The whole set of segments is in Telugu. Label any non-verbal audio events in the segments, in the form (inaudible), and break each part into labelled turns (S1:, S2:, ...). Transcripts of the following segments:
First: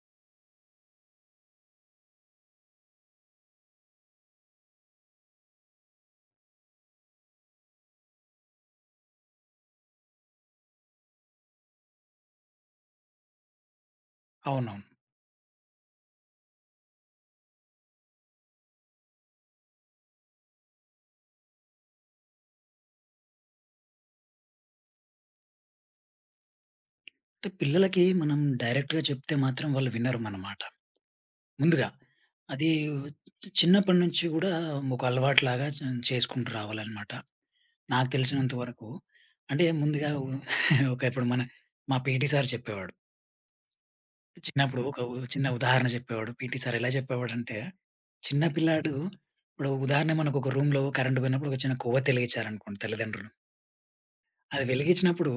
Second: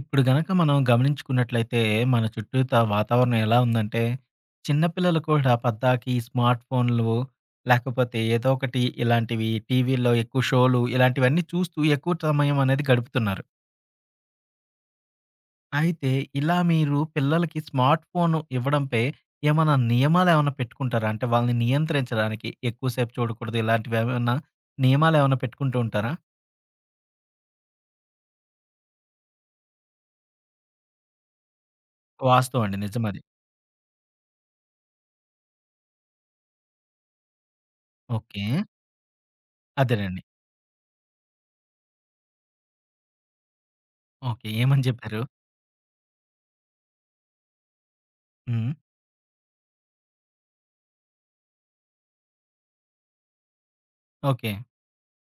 S1: ఇప్పుడు గనక మనం గమనించుకున్నట్లయితే, మన చుట్టూతా వాతావరణం ఎలా ఉందంటే, చిన్న పిల్లలు కూడా పద్దాకి స్మార్ట్ ఫోన్లు, లేకపోతే ఏదో ఒకటి ఇలాంటివి టీవీల్లో ఎక్కువ షోలు ఇలాంటివన్నీ చూస్తూ ఎక్కువ సమయం అనేది గడుపుతున్నారు.
S2: అవునవును.
S1: అయితే ఇలా మీరు పిల్లలకి స్మార్ట్ ఫోను ఇవ్వడంపై ఏమన్నా నియమాలేమన్నా పెట్టుకుంటారా? అంటే వాళ్ళని నియంత్రించడానికి ఎక్కువ సేపు చూడకూడదు ఇలాంటివేమన్నా నియమాలేమన్నా పెట్టుకుంటూ ఉంటారా?
S2: అంటే పిల్లలకి మనం డైరెక్ట్‌గా చెప్తే మాత్రం వాళ్ళు వినరు మన మాట. ముందుగా
S1: వాస్తవం
S2: అది
S1: అండి. నిజమది.
S2: చిన్నప్పటి నుంచి గూడా ఒక అలవాటులాగా చేసుకుంటూ రావాలనమాట. నాకు
S1: ఓకే.
S2: తెలిసినంత వరకు. అంటే ముందుగా
S1: అదేనండి.
S2: (laughs) ఒక ఇప్పుడు మా పీటీ సార్ చెప్పేవాడు.
S1: ఓకే.
S2: చిన్నప్పుడు
S1: ఏమని
S2: ఒక
S1: చెప్పారు?
S2: చిన్న ఉదాహరణ చెప్పేవాడు. పీటీ సార్ ఎలా చెప్పేవాడంటే, చిన్న
S1: హ్మ్.
S2: పిల్లాడు ఇప్పుడు ఉదాహరణ మనకు ఒక రూమ్‌లో కరెంట్ పోయినప్పుడు ఒక చిన్న కొవ్వొత్తి వెలిగించారనుకోండి తల్లిదండ్రులు.
S1: ఓకే.
S2: అది వెలిగించినప్పుడు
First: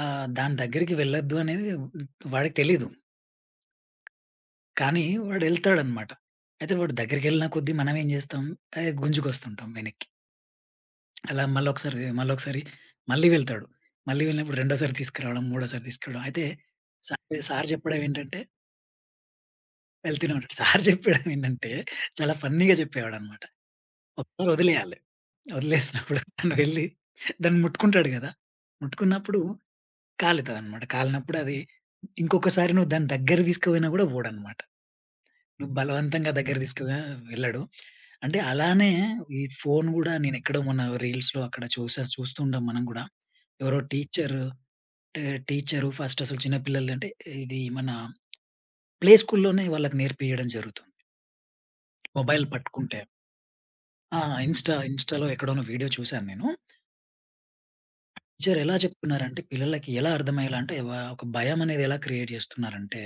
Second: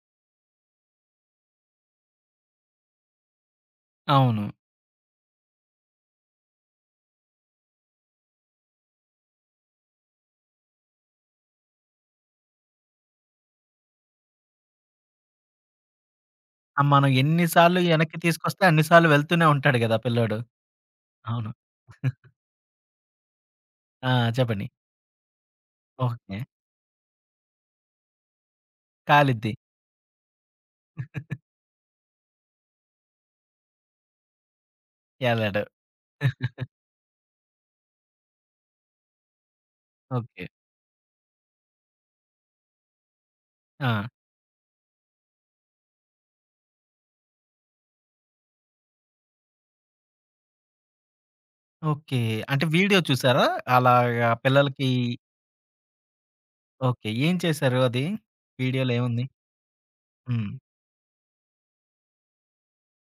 S2: దాని దగ్గరికి వెళ్ళొద్దు అనేది వాడికి తెలీదు.
S1: అవును.
S2: కానీ వాడెళ్తాడనమాట. అయితే వాడు దగ్గరికెళ్ళిన కొద్దీ మనమేం జేస్తాం, ఏ గుంజుకొస్తుంటాం వెనక్కి. అలా మళ్ళొకసారి, మళ్ళీ ఒకసారి మళ్ళీ వెళ్తాడు. మళ్ళీ వెళ్ళినప్పుడు రెండోసారి తీసుకురావడం, మూడోసారి తీసుకురావడం. అయితే
S1: ఆ! మనం
S2: సార్
S1: ఎన్ని
S2: సార్
S1: సార్లు
S2: జెప్పడం
S1: ఎనక్కి
S2: ఏంటంటే
S1: తీసుకొస్తే అన్ని సార్లు వెళ్తూనే ఉంటాడు గదా!
S2: వెళ్తూనే
S1: పిల్లోడు.
S2: ఉంటాడు. సార్ జెప్పడం
S1: అవును.
S2: ఏంటంటే చాలా ఫన్నీగా జెప్పేవాడనమాట.
S1: ఆ!
S2: ఒకసారి
S1: చెప్పండి.
S2: వదిలేయాలి. వదిలేసినప్పుడు
S1: ఓకే.
S2: తను వెళ్ళి దాన్ని ముట్టుకుంటాడు గదా! ముట్టుకున్నప్పుడు
S1: కాలిద్ది.
S2: కాలుతదనమాట. కాలినప్పుడు అది ఇంకొకసారి నువ్వు దాన్ని దగ్గర తీసుకుపోయినా గూడా బోడనమాట.
S1: ఎళ్ళడు.
S2: నువ్వు బలవంతంగా దగ్గర తీసుకుగా వెళ్ళడు. అంటే అలానే ఈ ఫోను గూడా
S1: ఓకే.
S2: నేనెక్కడో మొన్న రీల్స్‌లో అక్కడ చూస్తుంటాం మనం గూడా. ఎవరో
S1: ఆ!
S2: టీచరు అంటే టీచరు ఫస్ట్ అసలు చిన్న పిల్లలంటే ఇది మన ప్లే స్కూల్‌లోనే వాళ్ళకి నేర్పియడం జరుగుతుంది.
S1: ఓకే.
S2: మొబైల్
S1: అంటే
S2: పట్టుకుంటే
S1: వీడియో చూసారా?
S2: ఆ!
S1: అలాగా
S2: ఇన్‌స్టా
S1: పిల్లలకి
S2: ఇన్‌స్టాలో ఎక్కడోనో వీడియో చూశాను నేను.
S1: ఓకే. ఏం చేశారు అది?
S2: టీచర్ ఎలా
S1: వీడియోలో ఏముంది?
S2: చెప్తున్నారంటే పిల్లలకి ఎలా
S1: హ్మ్.
S2: అర్థమయ్యేలా అంటే ఒక భయం అనేది ఎలా క్రియేట్ చేస్తున్నారంటే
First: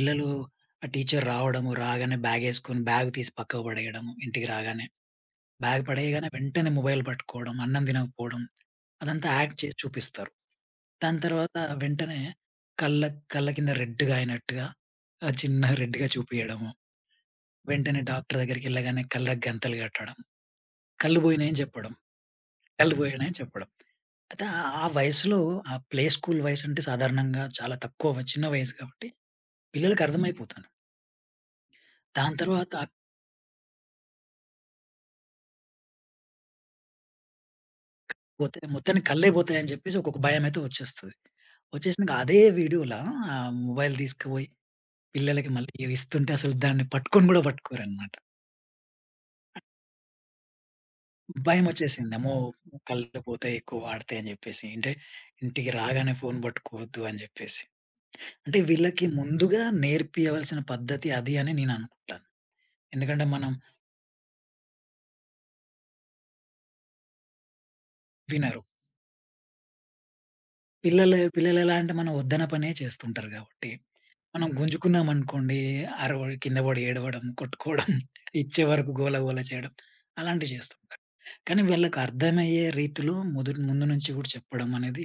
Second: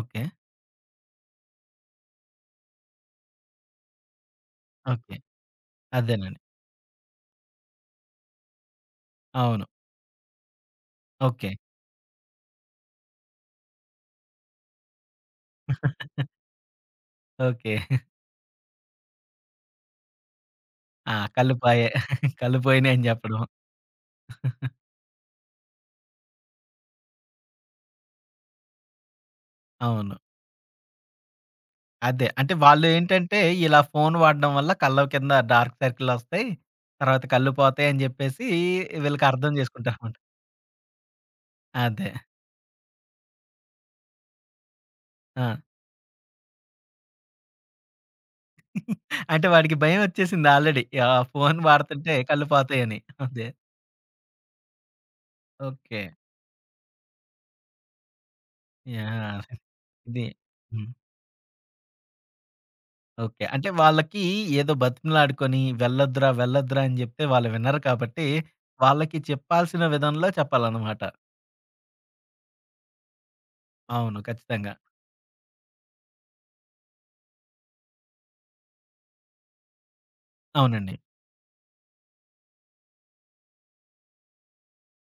S1: ఓకే.
S2: ఆ టీచర్ రావడము, రాగానే బ్యాగేసుకొని బ్యాగ్ తీసి పక్కకు పడేయడము ఇంటికి రాగానే.
S1: ఓకే.
S2: బ్యాగ్ పడేయగానే
S1: అదేనండి.
S2: వెంటనే మొబైల్ పట్టుకోవడం, అన్నం తినకపోవడం అదంతా యాక్ట్
S1: అవును.
S2: చేసి చూపిస్తారు. దాని
S1: ఓకే.
S2: తర్వాత వెంటనే కళ్ళ కళ్ళ కింద రెడ్‌గా అయినట్టుగా చిన్న రెడ్‌గా చూపియడము.
S1: ఓకే.
S2: వెంటనే డాక్టర్ దగ్గరికెళ్ళగానే కళ్ళకి గంతలు కట్టడం.
S1: ఆ!
S2: కళ్ళు
S1: కళ్ళు
S2: పోయినాయని
S1: పాయే.
S2: చెప్పడం.
S1: కళ్ళు
S2: కళ్ళు
S1: పోయినాయి అని
S2: పోయినాయని
S1: చెప్పడం.
S2: చెప్పడం. అయితే ఆ ఆ వయసులో ఆ ప్లే స్కూల్ వయసు అంటే సాధారణంగా చాలా తక్కువ చిన్న వయసు కాబట్టి పిల్లలకి
S1: అవును.
S2: అర్థమైపోతుంది.
S1: అదే.
S2: దాని
S1: అంటే
S2: తర్వాత
S1: వాళ్ళేంటంటే, ఇలా ఫోను వాడడం వల్ల కళ్ళ కింద డార్క్ సర్కిలొస్తాయి. తర్వాత కళ్ళు పోతాయని జెప్పేసి
S2: పోతే మొత్తానికి
S1: వీళ్ళకి
S2: కళ్ళే
S1: అర్థం
S2: పోతాయని చెప్పేసి
S1: జేసుకుంటారనమాట.
S2: ఒక భయమైతే వచ్చేస్తది.
S1: అదే.
S2: వచ్చేసినాక అదే వీడియోలా ఆ మొబైల్ తీసుకుపోయి
S1: ఆ!
S2: పిల్లలకి మళ్ళీ ఇవిస్తుంటే అసలు దాన్ని పట్టుకొని గూడా పట్టుకోరనమాట.
S1: అంటే వాడికి భయమొచ్చేసింది ఆల్రెడీ. ఆహ్, ఫోను
S2: భయమొచ్చేసింది.
S1: వాడుతుంటే
S2: అమ్మో!
S1: కళ్ళు పోతాయని.
S2: కళ్ళు
S1: అదే.
S2: పోతాయి ఎక్కువ వాడితే అని జెప్పేసి. అంటే ఇంటికి
S1: ఓకే.
S2: రాగానే ఫోను పట్టుకోవద్దు అని జెప్పేసి. అంటే వీళ్ళకి
S1: యాహ్!
S2: ముందుగా
S1: ఇది.
S2: నేర్పియవలసిన
S1: హ్మ్.
S2: పద్ధతి అది అని నేననుకుంటాను. ఎందుకంటే
S1: ఓకే.
S2: మనం
S1: అంటే వాళ్ళకి ఏదో బతిమలాడుకొని వెళ్ళొద్దురా, వెళ్ళొద్దురా అని జెప్తే వాళ్ళు వినరు కాబట్టి,
S2: వినరు.
S1: వాళ్ళకి చెప్పాల్సిన విధంలో చెప్పాలనమాట.
S2: పిల్లలెలా అంటే మనం వద్దన పనే చేస్తుంటారు గాబట్టి,
S1: అవును.
S2: మనం
S1: ఖచ్చితంగా.
S2: గుంజుకున్నామనుకోండి అరవ కింద పడి ఏడవడం, కొట్టుకోవడం, (laughs) ఇచ్చే వరకు గోల గోల చేయడం అలాంటివి
S1: అవునండి.
S2: చేస్తుంటారు. కానీ వీళ్ళకి అర్థమయ్యే రీతిలో మొదటి ముందు నుంచి గూడా చెప్పడం అనేది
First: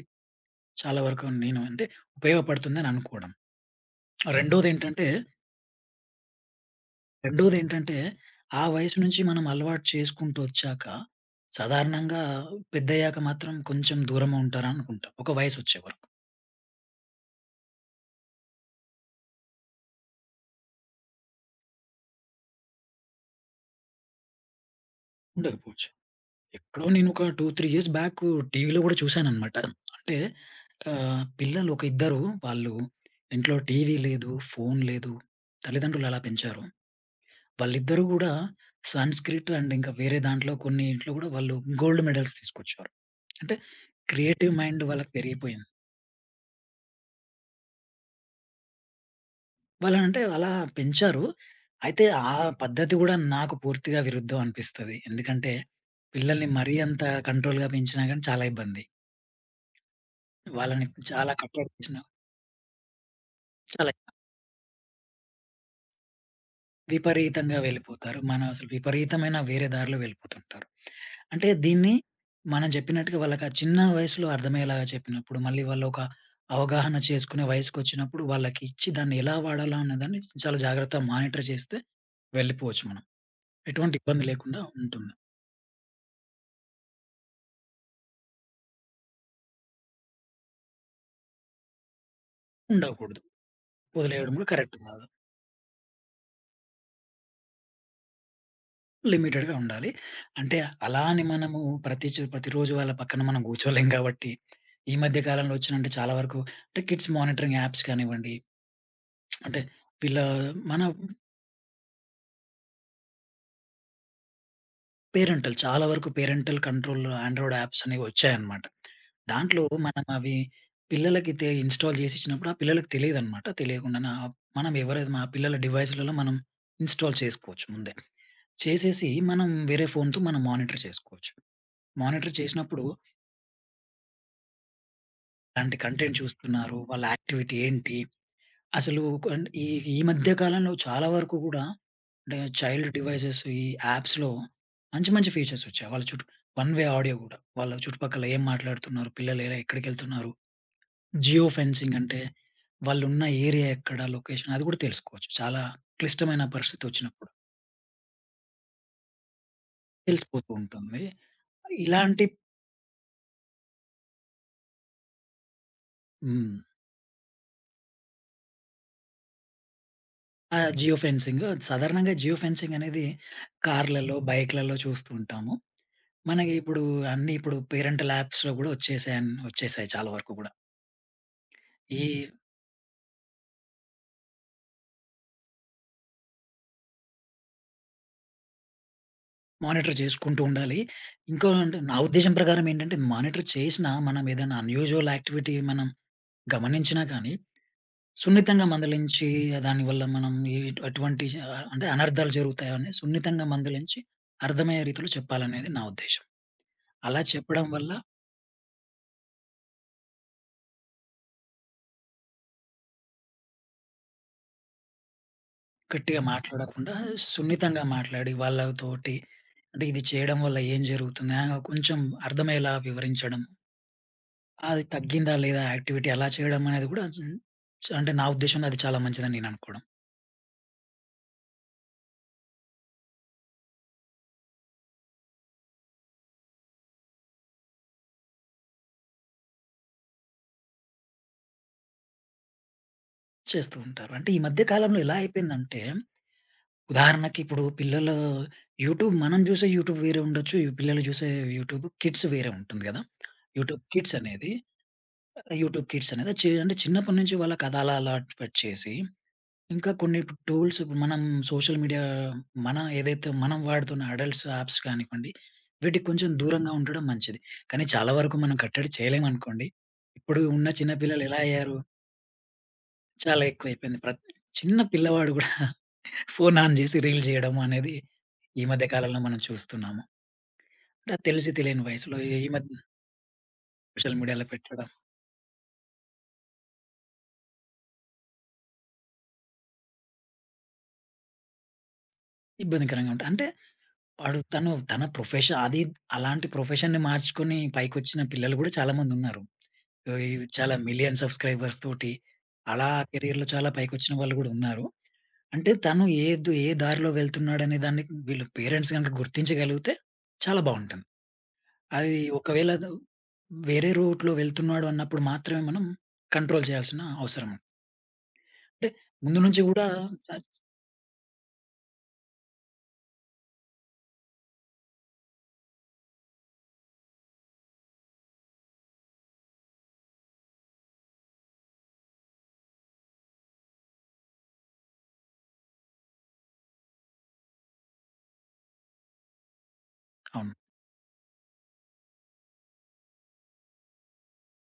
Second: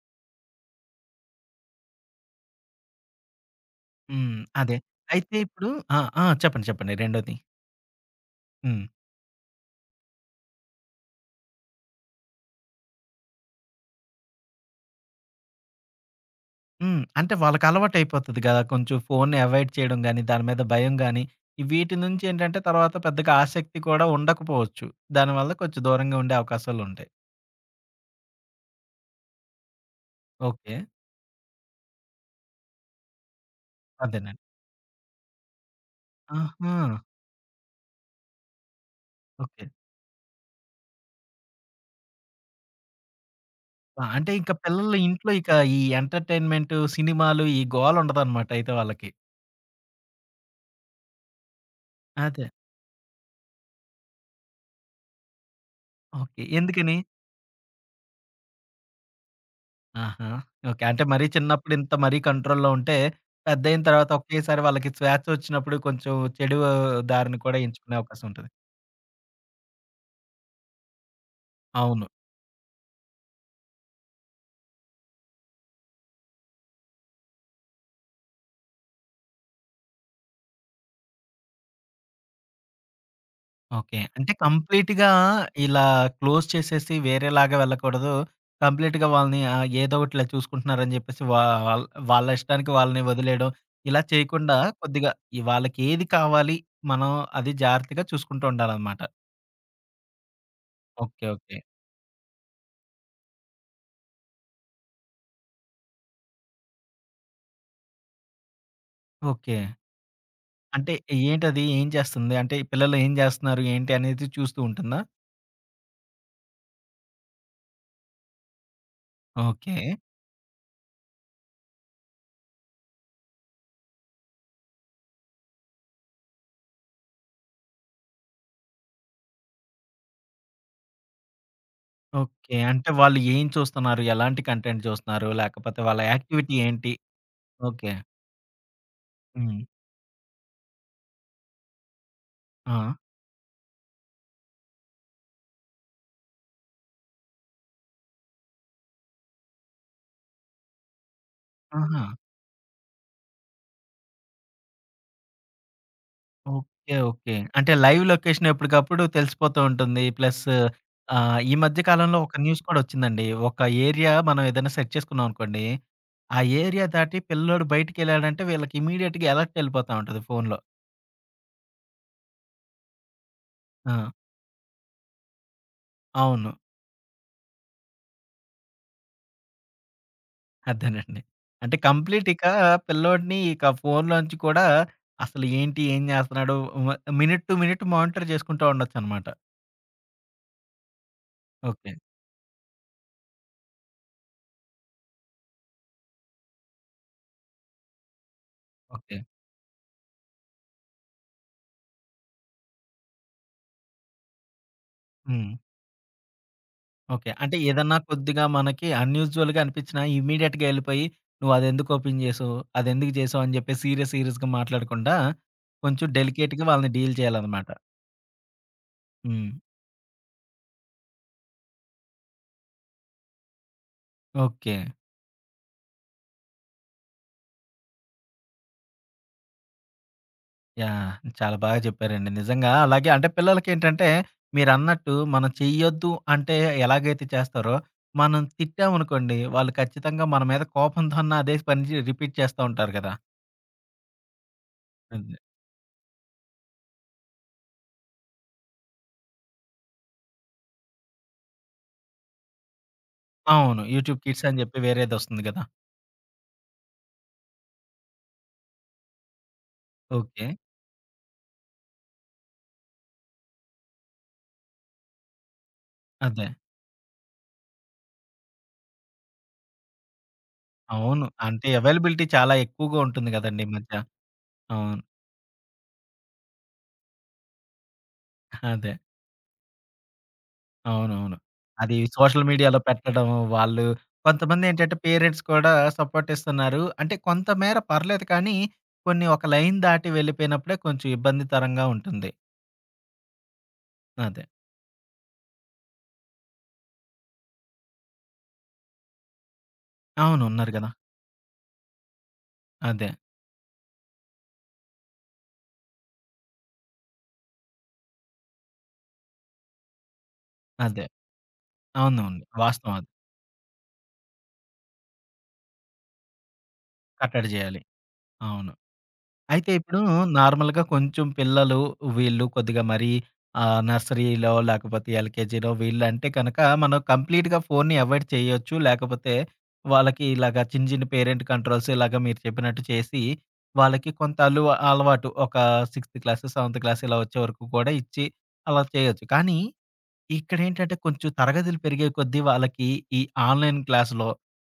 S2: చాలా వరకు నేను అంటే ఉపయోగపడుతుందని అనుకోవడం. హ్మ్.
S1: హ్మ్. అదే.
S2: రెండోదేంటంటే,
S1: అయితే ఇప్పుడు ఆ! ఆ! చెప్పండి. చెప్పండి. రెండోది.
S2: రెండోదేంటంటే ఆ
S1: హ్మ్.
S2: వయసు నుంచి మనం అలవాటు చేసుకుంటూ వచ్చాక సాధారణంగా పెద్దయ్యాక మాత్రం కొంచెం దూరం ఉంటారనుకుంటాం. ఒక వయసొచ్చే వరకు.
S1: హ్మ్. అంటే వాళ్ళకలవాటయిపోతది గదా! కొంచెం ఫోన్‌ని అవాయిడ్ చేయడం గాని, దాని మీద భయం గాని, వీటి నుంచి ఏంటంటే తర్వాత పెద్దగా ఆసక్తి కూడా ఉండకపోవచ్చు. దానివల్ల కొంచెం
S2: ఉండకపోవచ్చు.
S1: దూరంగా ఉండే
S2: ఎక్కడో నేను
S1: అవకాశాలుంటాయి.
S2: ఒక 2, 3 ఇయర్స్ బ్యాక్ టీవీలో కూడా చూసాననమాట. అంటే
S1: ఓకే.
S2: పిల్లలు ఒక ఇద్దరు వాళ్ళు ఇంట్లో టీవీ లేదు,
S1: అదేనండి.
S2: ఫోను లేదు. తల్లిదండ్రులు అలా పెంచారు.
S1: ఆహా!
S2: వాళ్ళిద్దరూ కూడా సంస్క్రిట్
S1: ఓకే.
S2: అండ్ ఇంకా వేరే దాంట్లో కొన్నిట్లో కూడా వాళ్ళు గోల్డ్ మెడల్స్ తీసుకొచ్చారు. అంటే
S1: ఆ! అంటే ఇంక
S2: క్రియేటివ్ మైండ్
S1: పిల్లలు
S2: వాళ్ళకి
S1: ఇంట్లో ఇక
S2: పెరిగిపోయింది.
S1: ఈ ఎంటర్‌టైన్‌మెంటు, సినిమాలు ఈ గోల ఉండదనమాట అయితే వాళ్ళకి.
S2: వాళ్ళనంటే అలా పెంచారు. అయితే ఆ
S1: అదే.
S2: పద్ధతి గూడా నాకు పూర్తిగా విరుద్ధం అనిపిస్తది. ఎందుకంటే
S1: ఓకే.
S2: పిల్లల్ని మరీ
S1: ఎందుకని?
S2: అంత కంట్రోల్‌గా పెంచినా గానీ చాలా ఇబ్బంది.
S1: ఆహా! ఓకే.
S2: వాళ్ళని
S1: అంటే మరీ
S2: చాలా కట్టడి
S1: చిన్నప్పుడు ఇంత
S2: చేసినా
S1: మరీ కంట్రోల్‌లో ఉంటే, పెద్దయిన
S2: చాలా
S1: తర్వాత
S2: ఇబ్బంది.
S1: ఒకేసారి వాళ్ళకి స్వేచ్ఛ వచ్చినప్పుడు కొంచెం చెడు దారిని
S2: విపరీతంగా
S1: కూడా ఎంచుకునే
S2: వెళ్ళిపోతారు.
S1: అవకాశం
S2: మనం
S1: ఉంటది.
S2: అసలు విపరీతమైన వేరే దారిలో వెళ్ళిపోతుంటారు. అంటే దీన్ని
S1: అవును.
S2: మనం చెప్పినట్టుగా వాళ్ళకి ఆ చిన్న వయసులో అర్థమయ్యేలాగా చెప్పినప్పుడు, మళ్ళీ వాళ్ళు ఒక అవగాహన చేసుకునే వయసుకొచ్చినప్పుడు వాళ్ళకి ఇచ్చి దాన్ని ఎలా వాడాలా అన్నదాన్ని చాలా జాగ్రత్తగా మానిటర్ చేస్తే వెళ్ళిపోవచ్చు మనం. ఎటువంటి
S1: ఓకే.
S2: ఇబ్బంది
S1: అంటే
S2: లేకుండా
S1: కంప్లీట్‌గా
S2: ఉంటుంది.
S1: ఇలా క్లోజ్ చేసేసి వేరేలాగా వెళ్ళకూడదు. కంప్లీట్‌గా వాళ్ళని ఆహ్, ఏదో ఒకటి ఇలా చూసుకుంటున్నారని చెప్పేసి వా వాళ్ వాళ్ళ ఇష్టానికి వాళ్ళని
S2: ఉండకూడదు.
S1: వదిలేయడం, ఇలా
S2: వదిలేయడం కూడా
S1: చేయకుండా
S2: కరెక్ట్ కాదు.
S1: కొద్దిగా ఈ వాళ్ళకి ఏది కావాలి, మనం అది జాగ్రత్తగా చూసుకుంటూ ఉండాలనమాట.
S2: లిమిటెడ్‌గా ఉండాలి. అంటే అలా అని
S1: ఓకే. ఓకే.
S2: మనము ప్రతిరోజు వాళ్ళ పక్కన మనం కూర్చోలేం కాబట్టి, ఈ మధ్య కాలంలో వచ్చిన అంటే చాలా వరకు అంటే కిడ్స్ మానిటరింగ్ యాప్స్ కానివ్వండి,
S1: ఓకే.
S2: అంటే వీళ్ళ మన
S1: అంటే ఏంటది? ఏం చేస్తుంది? అంటే ఈ పిల్లలు ఏం జేస్తున్నారు? ఏంటి అనేది చూస్తూ ఉంటుందా?
S2: పేరెంటల్. చాలా వరకు పేరెంటల్ కంట్రోల్‌లో ఆండ్రాయిడ్ యాప్స్ అనేవొచ్చాయన్నమాట. దాంట్లో
S1: ఓకే.
S2: మనం అవి పిల్లలకి ఇన్‌స్టాల్ చేసి ఇచ్చినప్పుడు ఆ పిల్లలకి తెలీదన్నమాట. తెలియకుండానే మనం ఎవరైతే మన పిల్లల డివైస్‌లలో మనం ఇన్‌స్టాల్ చేసుకోవచ్చు ముందే. చేసేసి మనం వేరే ఫోన్‌తో మనం మానిటర్ చేసుకోవచ్చు. Monitor
S1: okay.
S2: చేసినప్పుడు
S1: అంటే వాళ్ళు ఏం చూస్తున్నారు? ఎలాంటి కంటెంట్ చూస్తున్నారు?
S2: ఎలాంటి
S1: లేకపోతే వాళ్ళ
S2: కంటెంట్
S1: యాక్టివిటీ
S2: చూస్తున్నారు?
S1: ఏంటి?
S2: వాళ్ళ యాక్టివిటీ
S1: ఓకే.
S2: ఏంటి? అసలు
S1: హ్మ్.
S2: ఈ ఈ మధ్య కాలంలో చాలా వరకు కూడా అంటే
S1: ఆ!
S2: చైల్డ్ డివైసెస్ ఈ యాప్స్‌లో మంచి మంచి ఫీచర్స్ వచ్చాయి. వాళ్ళ చుట్టూ వన్ వే ఆడియో గూడా. వాళ్ళ చుట్టుపక్కల ఏం మాట్లాడుతున్నారు? పిల్లలు ఎలా ఎక్కడికెళ్తున్నారు? జియో ఫెన్సింగ్
S1: ఆహా!
S2: అంటే వాళ్ళున్న ఏరియా ఎక్కడ? లొకేషన్ అది కూడా తెలుసుకోవచ్చు. చాలా క్లిష్టమైన పరిస్థితి
S1: ఓకే.
S2: వచ్చినప్పుడు
S1: ఓకే. అంటే లైవ్ లొకేషన్ ఎప్పటికప్పుడు తెలిసిపోతూ ఉంటుంది. ప్లస్
S2: తెలిసిపోతూ ఉంటుంది.
S1: ఆహ్, ఈ మధ్య కాలంలో
S2: ఇలాంటి
S1: ఒక న్యూస్ కూడా వచ్చిందండి. ఒక ఏరియా మనం ఏదైనా సెట్ చేసుకున్నాం అనుకోండి. ఆ
S2: హ్మ్.
S1: ఏరియా దాటి పిల్లోడు బయటికెళ్ళాడంటే వీళ్ళకి ఇమ్మీడియేట్‌గా అలర్ట్ ఎళ్ళిపోతా ఉంటది ఫోన్‌లో.
S2: ఆ జియో ఫెన్సింగ్ సాధారణంగా జియో ఫెన్సింగ్ అనేది
S1: ఆ!
S2: కార్లలో, బైక్‌లలో చూస్తూ ఉంటాము.
S1: అవును.
S2: మనకి ఇప్పుడు అన్నీ ఇప్పుడు పేరెంటల్ యాప్స్‌లో గూడా వచ్చేసాయి చాలా వరకు గూడా.
S1: అదేనండి. అంటే
S2: ఈ
S1: కంప్లీట్ ఇక పిల్లోడిని ఇక ఫోన్‌లోంచి కూడా అసలు ఏంటి? ఏం జేస్తన్నాడు? మ మినిట్ టు మినిట్ మానిటర్ చేసుకుంటూ ఉండొచ్చనమాట.
S2: మానిటర్ చేసుకుంటూ ఉండాలి. ఇంకో అంటే
S1: ఓకే.
S2: నా ఉద్దేశ్యం ప్రకారం ఏంటంటే, మానిటర్ చేసినా మనం ఏదైనా అన్యూజువల్ యాక్టివిటీ మనం గమనించినా కానీ, సున్నితంగా
S1: ఓకే.
S2: మందలించి దానివల్ల మనం ఎటువంటి అంటే అనర్థాలు జరుగుతాయని సున్నితంగా మందలించి అర్థమయ్యే రీతిలో
S1: హ్మ్.
S2: చెప్పాలనేది నా ఉద్దేశ్యం. అలా
S1: ఓకే. అంటే
S2: చెప్పడం వల్ల
S1: ఏదన్నా కొద్దిగా మనకి అన్‌యూజువల్‌గా అనిపించినా ఇమ్మీడియేట్‌గా ఎళ్ళిపోయి "నువ్వు అదెందుకు ఓపెన్ జేసావు? అదెందుకు జేసావు?" అని జెప్పేసి సీరియస్ సీరియస్‌గా మాట్లాడకుండా కొంచెం
S2: గట్టిగా
S1: డెలికేట్‌గా వాళ్ళని
S2: మాట్లాడకుండా
S1: డీల్ చేయాలనమాట.
S2: సున్నితంగా మాట్లాడి వాళ్ళతోటి
S1: హ్మ్.
S2: అంటే ఇది చేయడం వల్ల ఏం జరుగుతుంది అని కొంచెం అర్థమయ్యేలా వివరించడం
S1: ఓకే.
S2: అది తగ్గిందా లేదా యాక్టివిటీ అలా చేయడం అనేది కూడా హ్మ్, అంటే నా ఉద్దేశంలో అది చాలా మంచిదని నేను అనుకోవడం.
S1: యాహ్! చాలా బాగా చెప్పారండి. నిజంగా అలాగే అంటే పిల్లలకేంటంటే మీరన్నట్టు మనం చెయ్యొద్దు అంటే ఎలాగైతే చేస్తారో, మనం తిట్టామనుకోండి వాళ్ళు ఖచ్చితంగా మన మీద కోపంతో అన్న అదే పని రిపీట్ చేస్తా ఉంటారు కదా!
S2: చేస్తూ ఉంటారు. అంటే ఈ మధ్య కాలంలో ఎలా
S1: అదే.
S2: అయిపోయిందంటే ఉదాహరణకి ఇప్పుడు పిల్లలు యూట్యూబ్ మనం చూసే యూట్యూబ్ వేరే ఉండొచ్చు. ఈ పిల్లలు చూసే యూట్యూబ్ కిడ్స్ వేరే ఉంటుంది కదా! యూట్యూబ్
S1: అవును.
S2: కిడ్స్
S1: యూట్యూబ్ కిడ్స్
S2: అనేది
S1: అని చెప్పి వేరేదొస్తుంది కదా!
S2: యూట్యూబ్ కిడ్స్ అనేది అంటే చిన్నప్పటి నుంచి వాళ్ళకి అది అలా అలవాటు చేసి ఇంకా కొన్ని ఇప్పుడు
S1: ఓకే.
S2: టూల్స్ ఇప్పుడు మనం సోషల్ మీడియా మనం ఏదైతే మనం వాడుతున్న అడల్ట్స్ యాప్స్ కానివ్వండి, వీటికి కొంచెం
S1: అదే.
S2: దూరంగా ఉండడం మంచిది. కానీ చాలా వరకు మనం కట్టడి చేయలేమనుకోండి. ఇప్పుడు ఉన్న చిన్న పిల్లలు
S1: అవును.
S2: ఎలా
S1: అంటే
S2: అయ్యారు?
S1: అవైలబిలిటీ చాలా ఎక్కువగా ఉంటుంది
S2: చాలా
S1: కదండీ! ఈ మధ్య.
S2: ఎక్కువైపోయింది. చిన్న
S1: అవును.
S2: పిల్లవాడు గూడా (laughs) ఫోన్ ఆన్ జేసి రీల్ జేయడం అనేది ఈ మధ్య
S1: అదే.
S2: కాలంలో మనం చూస్తున్నాము. అంటే
S1: అవునవును.
S2: తెలిసి తెలియని
S1: అది
S2: వయసులో
S1: సోషల్
S2: ఈ మధ్య
S1: మీడియాలో పెట్టడం. వాళ్ళు
S2: సోషల్ మీడియాలో పెట్టడం
S1: కొంతమందేంటంటే పేరెంట్స్ కూడా సపోర్ట్ ఇస్తున్నారు. అంటే కొంత మేర పర్లేదు కానీ, కొన్ని ఒక లైన్ దాటి వెళ్ళిపోయినప్పుడే కొంచెం ఇబ్బందితరంగా ఉంటుంది.
S2: ఇబ్బందికరంగా ఉంటది. అంటే
S1: అదే.
S2: తను తన ప్రొఫెషన్ అది అలాంటి ప్రొఫెషన్‌ని మార్చుకొని పైకొచ్చిన పిల్లలు గూడా చాలామందున్నారు.
S1: అవును.
S2: ఇవి
S1: ఉన్నారు
S2: చాలా
S1: గదా!
S2: మిలియన్ సబ్‌స్క్రైబర్స్ తోటి అలా
S1: అదే.
S2: కెరియర్‌లో చాలా పైకొచ్చిన వాళ్ళు గూడా ఉన్నారు. అంటే తను ఏ దారిలో వెళ్తున్నాడనే దాన్ని వీళ్ళ పేరెంట్స్ గనక గుర్తించగలిగితే చాలా
S1: అదే.
S2: బావుంటుంది. అది
S1: అవునవును.
S2: ఒకవేళ
S1: వాస్తవం అది.
S2: వేరే రూట్‌లో వెళ్తున్నాడు అన్నప్పుడు మాత్రమే మనం కంట్రోల్ చేయాల్సిన అవసరం.
S1: కట్టడి
S2: ఉంది.
S1: జేయాలి. అవును.
S2: అంటే ముందు నుంచి
S1: అయితే
S2: గూడా
S1: ఇప్పుడు
S2: ఆహ్,
S1: నార్మల్‌గా కొంచెం పిల్లలు వీళ్ళు కొద్దిగా మరి ఆహ్, నర్సరీలో లేకపోతే ఎల్‌కేజీలో వీళ్ళంటే కనుక మనం కంప్లీట్‌గా ఫోన్‌ని అవాయిడ్ చేయొచ్చు. లేకపోతే వాళ్ళకి ఇలాగ చిన్న చిన్న పేరెంట్ కంట్రోల్స్ ఇలాగ మీరు చెప్పినట్టు చేసి వాళ్ళకి కొంత అలవాటు ఒక సిక్స్త్ క్లాస్, సెవెంత్ క్లాస్ ఇలా వచ్చే వరకు కూడా ఇచ్చి అలా చేయొచ్చు. కానీ
S2: అవును.
S1: ఇక్కడేంటంటే కొంచెం తరగతులు పెరిగే కొద్దీ వాళ్ళకి ఈ ఆన్‌లైన్ క్లాస్‌లో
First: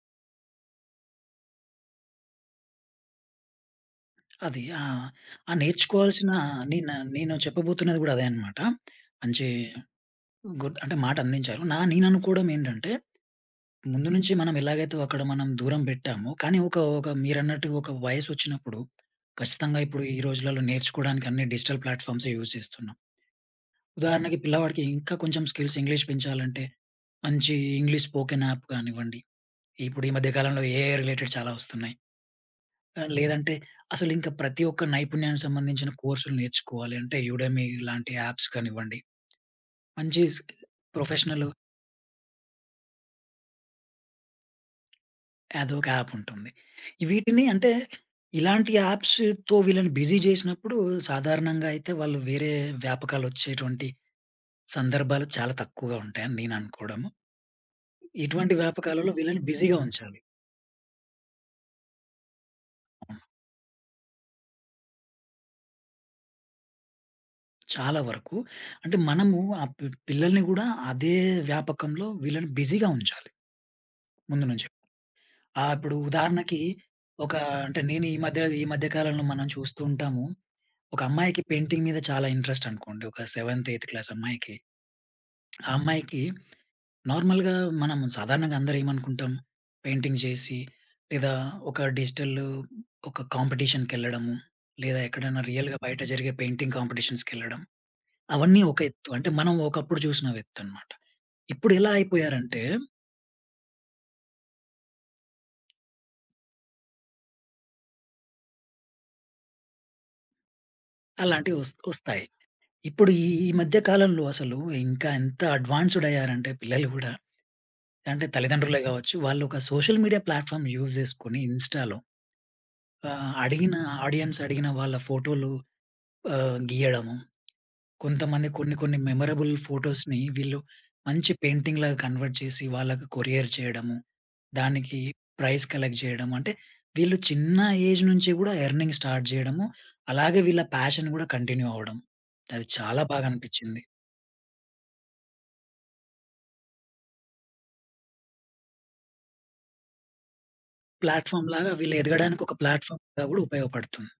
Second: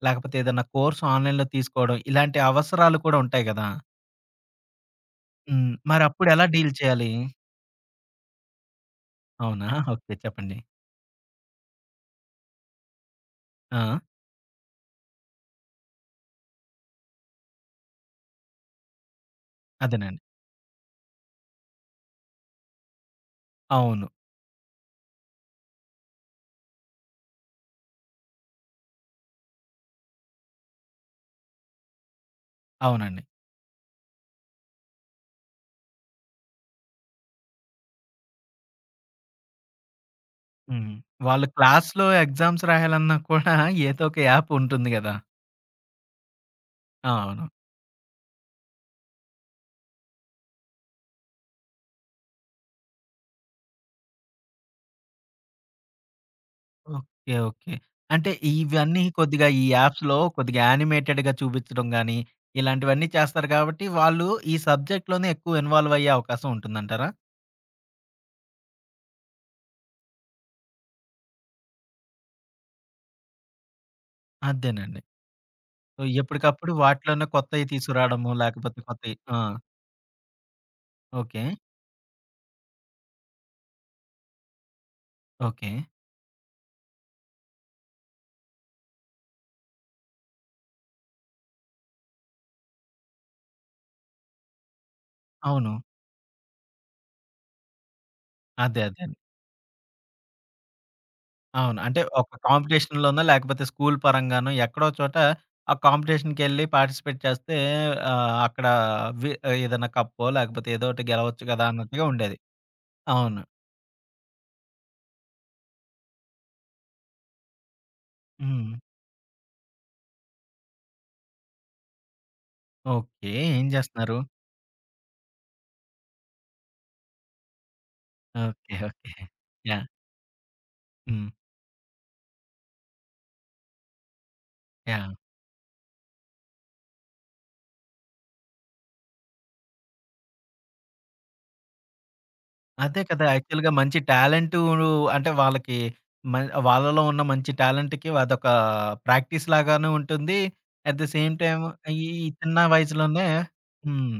S1: లేకపోతే ఏదైనా కోర్స్ ఆన్‌లైన్‌లో తీసుకోవడం ఇలాంటి అవసరాలు కూడా ఉంటాయి గదా!
S2: అది. ఆ! ఆ
S1: హ్మ్.
S2: నేర్చుకోవాల్సిన
S1: మరప్పుడెలా డీల్
S2: నేను
S1: చేయాలి?
S2: నేను చెప్పబోతున్నది గూడా అదే అన్నమాట. మంచి
S1: అవునా? ఓకే. చెప్పండి.
S2: గుడ్ అంటే మాట అందించారు. నేను అనుకోవడం ఏంటంటే,
S1: ఆ!
S2: ముందు నుంచి మనం ఎలాగైతే అక్కడ మనం దూరం పెట్టామో, కానీ ఒక ఒక మీరన్నట్టు ఒక వయసొచ్చినప్పుడు ఖచ్చితంగా ఇప్పుడు ఈ
S1: అదేనండి.
S2: రోజులలో నేర్చుకోవడానికి అన్ని డిజిటల్ ప్లాట్‌ఫార్మ్సే యూజ్ చేస్తున్నాం.
S1: అవును.
S2: ఉదాహరణకి పిల్లవాడికి ఇంకా కొంచెం స్కిల్స్ ఇంగ్లీష్ పెంచాలంటే, మంచి ఇంగ్లీష్ స్పోకెన్ యాప్ కానివ్వండి, ఇప్పుడు ఈ మధ్య కాలంలో ఏఐ రిలేటెడ్ చాలా వస్తున్నాయి. ఆ!
S1: అవునండి.
S2: లేదంటే అసలింక ప్రతి ఒక్క నైపుణ్యానికి సంబంధించిన కోర్సులు నేర్చుకోవాలి. అంటే యుడమీ లాంటి యాప్స్ కానివ్వండి, మంచి
S1: హ్మ్.
S2: ప్రొఫెషనల్
S1: వాళ్ళు క్లాస్‌లో ఎగ్జామ్స్ రాయాలన్నా కూడా ఏదో ఒక యాప్ ఉంటుంది గదా!
S2: అదొక యాప్ ఉంటుంది. ఈ వీటిని
S1: అవును.
S2: అంటే ఇలాంటి యాప్స్‌తో వీళ్ళని బిజీ చేసినప్పుడు సాధారణంగా అయితే వాళ్ళు వేరే వ్యాపకాలొచ్చేటువంటి సందర్భాలు చాలా తక్కువగా ఉంటాయని నేను అనుకోవడము.
S1: ఓకే. ఓకే. అంటే
S2: ఇటువంటి
S1: ఇవన్నీ
S2: వ్యాపకాలలో వీళ్ళని
S1: కొద్దిగా ఈ
S2: బిజీగా ఉంచాలి.
S1: యాప్స్‌లో కొద్దిగా యానిమేటెడ్‌గా చూపించడం గాని, ఇలాంటివన్నీ
S2: అవును.
S1: చేస్తారు కాబట్టి, వాళ్ళు ఈ సబ్జెక్ట్‌లోనే ఎక్కువ ఇన్వాల్వ్ అయ్యే అవకాశం ఉంటుందంటారా?
S2: చాలా వరకు. అంటే మనము ఆ పిల్లల్ని గూడా అదే వ్యాపకంలో వీళ్ళని బిజీగా ఉంచాలి ముందు నుంచే.
S1: అదేనండి.
S2: ఆ! ఇప్పుడు
S1: సో,
S2: ఉదాహరణకి
S1: ఎప్పటికప్పుడు వాటిలోనే
S2: ఒక
S1: కొత్తయి
S2: అంటే నేను ఈ
S1: తీసుకురావడము,
S2: మధ్య ఈ
S1: లేకపోతే
S2: మధ్య
S1: కొత్తయి
S2: కాలంలో
S1: ఆ!
S2: మనం చూస్తూ ఉంటాము. ఒక అమ్మాయికి
S1: ఓకే.
S2: పెయింటింగ్ మీద చాలా ఇంట్రెస్ట్ అనుకోండి. ఒక సెవెంత్, ఎయిత్ క్లాస్ అమ్మాయికి. ఆ
S1: ఓకే.
S2: అమ్మాయికి నార్మల్‌గా మనం సాధారణంగా అందరూ ఏమనుకుంటాం పెయింటింగ్ చేసి లేదా ఒక డిజిటల్ ఒక కాంపిటీషన్‌కెళ్ళడము, లేదా ఎక్కడైనా
S1: అవును.
S2: రియల్‌గా బయట జరిగే పెయింటింగ్ కాంపిటీషన్స్‌కెళ్ళడం అవన్నీ ఒక
S1: అదే. అదే.
S2: ఎత్తు. అంటే మనం ఒకప్పుడు చూసిన ఎత్తు అన్నమాట. ఇప్పుడు
S1: అవును.
S2: ఎలా
S1: అంటే ఒక
S2: అయిపోయారంటే
S1: కాంపిటీషన్‌లోనో లేకపోతే స్కూల్ పరంగానో ఎక్కడో చోట ఆ కాంపిటీషన్‌కెళ్ళి పార్టిసిపేట్ చేస్తే ఆహ్, అక్కడ వి ఏదైనా కప్పో లేకపోతే ఏదో ఒకటి గెలవచ్చు
S2: అలాంటివి
S1: కదా! అన్నట్టుగా
S2: వస్తాయి.
S1: ఉండేది.
S2: ఇప్పుడు ఈ
S1: అవును.
S2: ఈ మధ్య కాలంలో అసలు ఇంకా ఎంత అడ్వాన్స్‌డ్ అయ్యారంటే పిల్లలు గూడా, అంటే
S1: హ్మ్.
S2: తల్లిదండ్రులే గావచ్చు, వాళ్ళు ఒక సోషల్ మీడియా ప్లాట్‌ఫార్మ్ యూజ్ జేసుకొని ఇన్‌స్టాలో ఆహ్,
S1: ఓకే. ఏం
S2: అడిగిన
S1: చేస్తున్నారు?
S2: ఆడియన్స్ అడిగిన వాళ్ళ ఫోటోలు గీయడము. కొంతమంది కొన్ని
S1: ఓకే.
S2: కొన్ని
S1: ఓకే.
S2: Memorable
S1: yeah!
S2: ఫోటోస్‌ని వీళ్ళు
S1: హ్మ్.
S2: మంచి పెయింటింగ్‌లాగా కన్వర్ట్ చేసి వాళ్ళకి కొరియర్ చేయడము. దానికి
S1: యాహ్!
S2: ప్రైజ్ కలెక్ట్ జేయడం. అంటే వీళ్ళు చిన్న ఏజ్ నుంచి గూడా ఎర్నింగ్ స్టార్ట్ జేయడము. అలాగే వీళ్ళ ప్యాషన్ గూడా కంటిన్యూ అవ్వడం. అది చాలా
S1: అదే కదా!
S2: బాగా
S1: యాక్చువల్‌గా
S2: అనిపించింది.
S1: మంచి టాలెంటు అంటే వాళ్ళకి మ వాళ్ళలో ఉన్న మంచి టాలెంట్‌కి అదొక ప్రాక్టీస్ లాగాను ఉంటుంది. At the same
S2: platform
S1: time
S2: లాగా వీళ్ళు
S1: ఈ
S2: ఎదగడానికి ఒక
S1: చిన్న
S2: ప్లాట్‌ఫార్మ్‌గా
S1: వయసులోనే
S2: గూడా ఉపయోగపడుతుంది.
S1: హ్మ్.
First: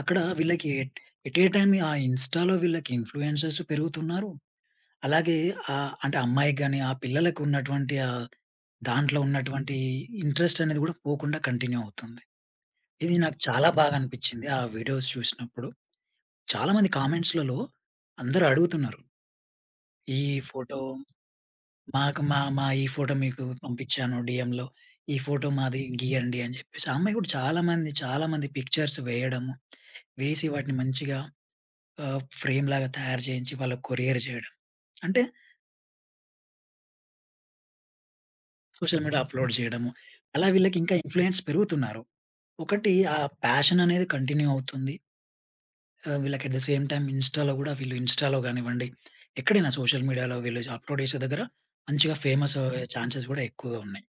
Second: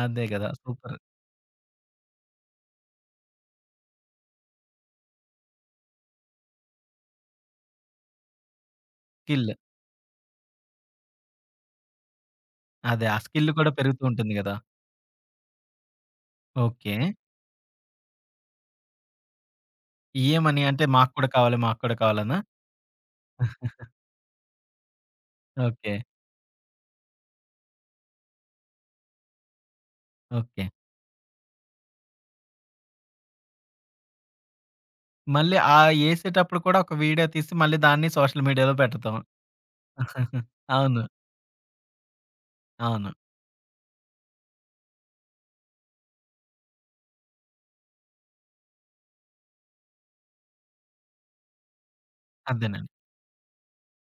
S2: అక్కడ
S1: అదే కదా!
S2: వీళ్ళకి
S1: super.
S2: At at a time ఆ ఇన్‌స్టా‌లో వీళ్ళకి ఇన్‌ఫ్లుయెన్సర్స్ పెరుగుతున్నారు. అలాగే అంటే అమ్మాయికి గాని, ఆ పిల్లలకు ఉన్నటువంటి దాంట్లో
S1: స్కిల్.
S2: ఉన్నటువంటి ఇంట్రెస్ట్ అనేది గూడా పోకుండా కంటిన్యూ అవుతుంది.
S1: అదే.
S2: ఇది
S1: ఆ
S2: నాకు
S1: స్కిల్
S2: చాలా
S1: కూడా
S2: బాగా
S1: పెరుగుతూ ఉంటుంది
S2: అనిపిచ్చింది.
S1: గదా!
S2: ఆ వీడియోస్ చూసినప్పుడు. చాలా మంది
S1: ఓకే.
S2: కామెంట్స్‌లలో అందరూ అడుగుతున్నారు. ఈ
S1: ఇయ్యమని
S2: ఫోటో
S1: అంటే మాకు కూడా కావాలి, మాకు కూడా
S2: మాకు
S1: కావాలనా?
S2: మా మా ఈ ఫోటో మీకు పంపించాను డీఎంలో. ఈ ఫోటో మాది
S1: ఓకే.
S2: గీయండి అని చెప్పేసి. ఆ అమ్మాయి కూడా చాలామంది, చాలామంది పిక్చర్స్ వేయడము, వేసి
S1: ఓకే.
S2: వాటిని మంచిగా ఫ్రేమ్‌లాగా తయారు చేయించి వాళ్ళకి కొరియర్ చేయడం. అంటే
S1: మళ్ళీ ఆ యేసేటప్పుడు కూడా ఒక వీడియో తీసి మళ్ళీ దాన్ని సోషల్ మీడియాలో
S2: సోషల్
S1: పెట్టటం.
S2: మీడియా అప్‌లోడ్ చేయడము. అలా
S1: (laughs)
S2: వీళ్ళకి ఇంకా
S1: అవును.
S2: ఇన్‌ఫ్లూయెన్స్ పెరుగుతున్నారు. ఒకటి
S1: అవును.
S2: ఆ ప్యాషన్ అనేది కంటిన్యూ అవుతుంది. వీళ్ళకి అట్ ద సేమ్ టైమ్ ఇన్‌స్టాలో కూడా వీళ్ళు ఇన్‌స్టాలో గానివ్వండి, ఎక్కడైనా సోషల్ మీడియాలో వీళ్ళు అప్‌లోడ్ చేసే దగ్గర మంచిగా ఫేమస్ అయ్యే
S1: అదేనండి.
S2: ఛాన్సెస్ కూడా ఎక్కువగా ఉన్నాయి.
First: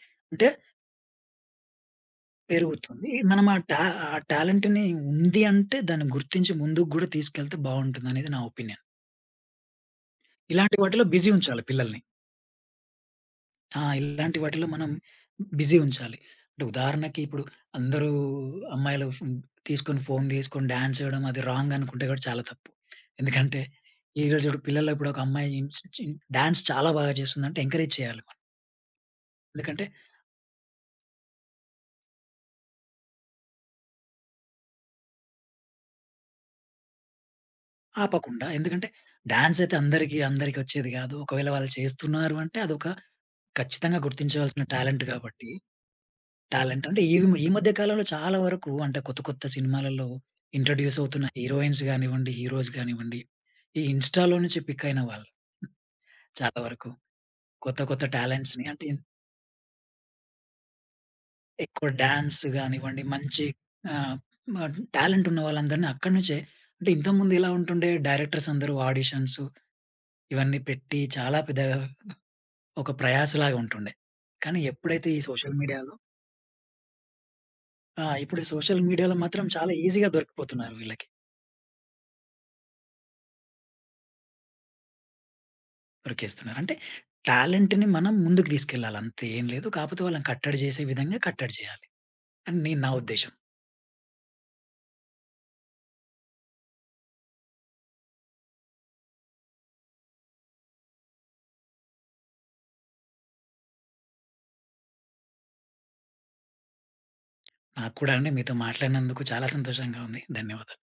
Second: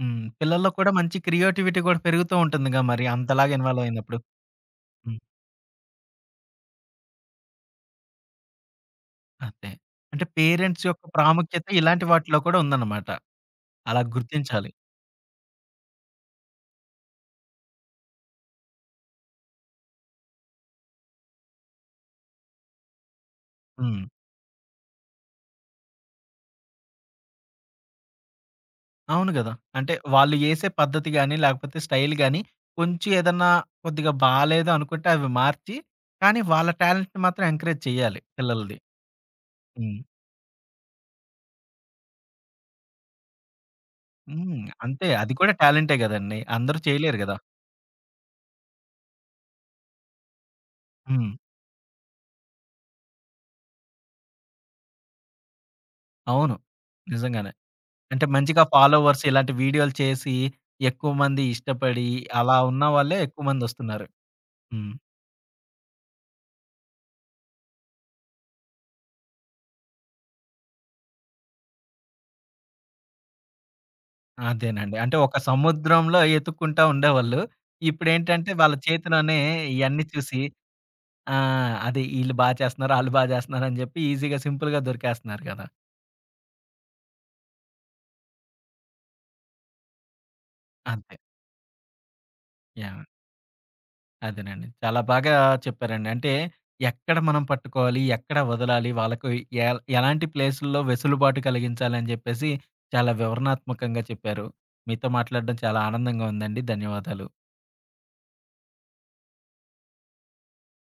S1: హ్మ్.
S2: అంటే
S1: పిల్లల్లో కూడా మంచి క్రియేటివిటీ కూడా పెరుగుతూ ఉంటుందిగా మరి
S2: పెరుగుతుంది. మనం
S1: అంతలాగా ఇన్వాల్వ్
S2: ఆ
S1: అయినప్పుడు.
S2: టాలెంట్‌ని
S1: హ్మ్.
S2: ఉంది అంటే దాన్ని గుర్తించి ముందుకు గూడా తీసుకెళ్తే బావుంటుందనేది నా ఒపీనియన్.
S1: అదే. అంటే
S2: ఇలాంటి
S1: పేరెంట్స్
S2: వాటిలో
S1: యొక్క
S2: బిజీ ఉంచాలి
S1: ప్రాముఖ్యత
S2: పిల్లల్ని.
S1: ఇలాంటి వాటిలో కూడా ఉందన్నమాట.
S2: ఆ!
S1: అలా
S2: ఇలాంటి వాటిలో
S1: గుర్తించాలి.
S2: మనం బిజీ ఉంచాలి. అంటే ఉదాహరణకి ఇప్పుడు అందరూ అమ్మాయిలు తీసుకొని ఫోను తీసుకొని డాన్స్ చేయడం అది రాంగ్ అనుకుంటే కూడా చాలా తప్పు. ఎందుకంటే
S1: హ్మ్.
S2: ఈరోజు ఇప్పుడు పిల్లల్లో ఇప్పుడు ఒక అమ్మాయి చి చి డాన్స్ చాలా బాగా చేస్తుందంటే ఎంకరేజ్ చేయాలి మనం.
S1: అవును గదా!
S2: ఎందుకంటే
S1: అంటే వాళ్ళు యేసే పద్ధతి గాని, లేకపోతే స్టైల్ గాని, కొంచెం ఏదన్నా కొద్దిగా బాలేదు అనుకుంటే అవి మార్చి, కానీ వాళ్ళ టాలెంట్‌ని మాత్రం ఎంకరేజ్ చేయాలి
S2: ఆపకుండా.
S1: పిల్లలది.
S2: ఎందుకంటే డాన్స్ అయితే
S1: హ్మ్.
S2: అందరికీ అందరికొచ్చేది గాదు. ఒకవేళ వాళ్ళు చేస్తున్నారు అంటే అదొక ఖచ్చితంగా
S1: హ్మ్.
S2: గుర్తించవలసిన టాలెంట్
S1: అంతే. అది
S2: కాబట్టి.
S1: కూడా టాలెంటే గదండీ! అందరూ
S2: టాలెంట్ అంటే ఈ
S1: చేయలేరు గదా!
S2: ఈ మధ్య కాలంలో చాలా వరకు అంటే కొత్త కొత్త సినిమాలలో ఇంట్రొడ్యూస్ అవుతున్న
S1: హ్మ్.
S2: హీరోయిన్స్ గానివ్వండి, హీరోస్ గానివ్వండి, ఈ ఇన్‌స్టాలో నుంచి పిక్ అయిన వాళ్ళు
S1: అవును.
S2: చాలా వరకు.
S1: నిజంగానే.
S2: కొత్త కొత్త
S1: అంటే మంచిగా
S2: టాలెంట్స్‌ని అంటే
S1: ఫాలోవర్స్ ఇలాంటి వీడియోలు చేసి, ఎక్కువ మంది
S2: ఎక్కువ
S1: ఇష్టపడి,
S2: డాన్స్
S1: అలా ఉన్న
S2: గానివ్వండి,
S1: వాళ్ళే
S2: మంచి
S1: ఎక్కువ మందొస్తున్నారు.
S2: ఆహ్, మ
S1: హ్మ్.
S2: టాలెంట్ ఉన్న వాళ్ళందరిని అక్కడి నుంచే అంటే ఇంతకుముందు ఎలా ఉంటుండే డైరెక్టర్స్ అందరూ ఆడిషన్స్ ఇవన్నీ పెట్టి చాలా పెద్ద ఒక ప్రయాసలాగా ఉంటుండే. కానీ
S1: అదేనండి.
S2: ఎప్పుడైతే
S1: అంటే
S2: ఈ
S1: ఒక
S2: సోషల్ మీడియాలో
S1: సముద్రంలో ఎతుక్కుంటా ఉండేవాళ్ళు.
S2: ఆ! ఇప్పుడు
S1: ఇప్పుడేంటంటే వాళ్ళ
S2: సోషల్ మీడియాలో
S1: చేతిలోనే
S2: మాత్రం చాలా
S1: ఇయన్నీ
S2: ఈజీగా
S1: చూసి
S2: దొరికిపోతున్నారు వీళ్ళకి.
S1: ఆ! అదే ఈళ్ళు బా చేస్తున్నారు, ఆళ్ళు బా చేస్తున్నారని జెప్పి ఈజీగా సింపుల్‌గా దొరికేస్తున్నారు కదా!
S2: దొరికేస్తున్నారు. అంటే టాలెంట్‌ని మనం ముందుకు తీసుకెళ్ళాలి అంతే ఏం లేదు. కాకపోతే వాళ్ళని కట్టడి చేసే
S1: అంతే.
S2: విధంగా కట్టడి చేయాలి. అని నేను నా
S1: యాహ్!
S2: ఉద్దేశ్యం.
S1: అదేనండి. చాలా బాగా చెప్పారండి. అంటే ఎక్కడ మనం పట్టుకోవాలి, ఎక్కడ వదలాలి, వాళ్ళకు ఎలాంటి ప్లేసుల్లో వెసులుబాటు కలిగించాలి అని జెప్పేసి చాలా వివరణాత్మకంగా చెప్పారు. మీతో మాట్లాడడం చాలా ఆనందంగా ఉందండి. ధన్యవాదాలు.
S2: నాకు కూడా అండి మీతో మాట్లాడినందుకు చాలా సంతోషంగా ఉంది. ధన్యవాదాలు.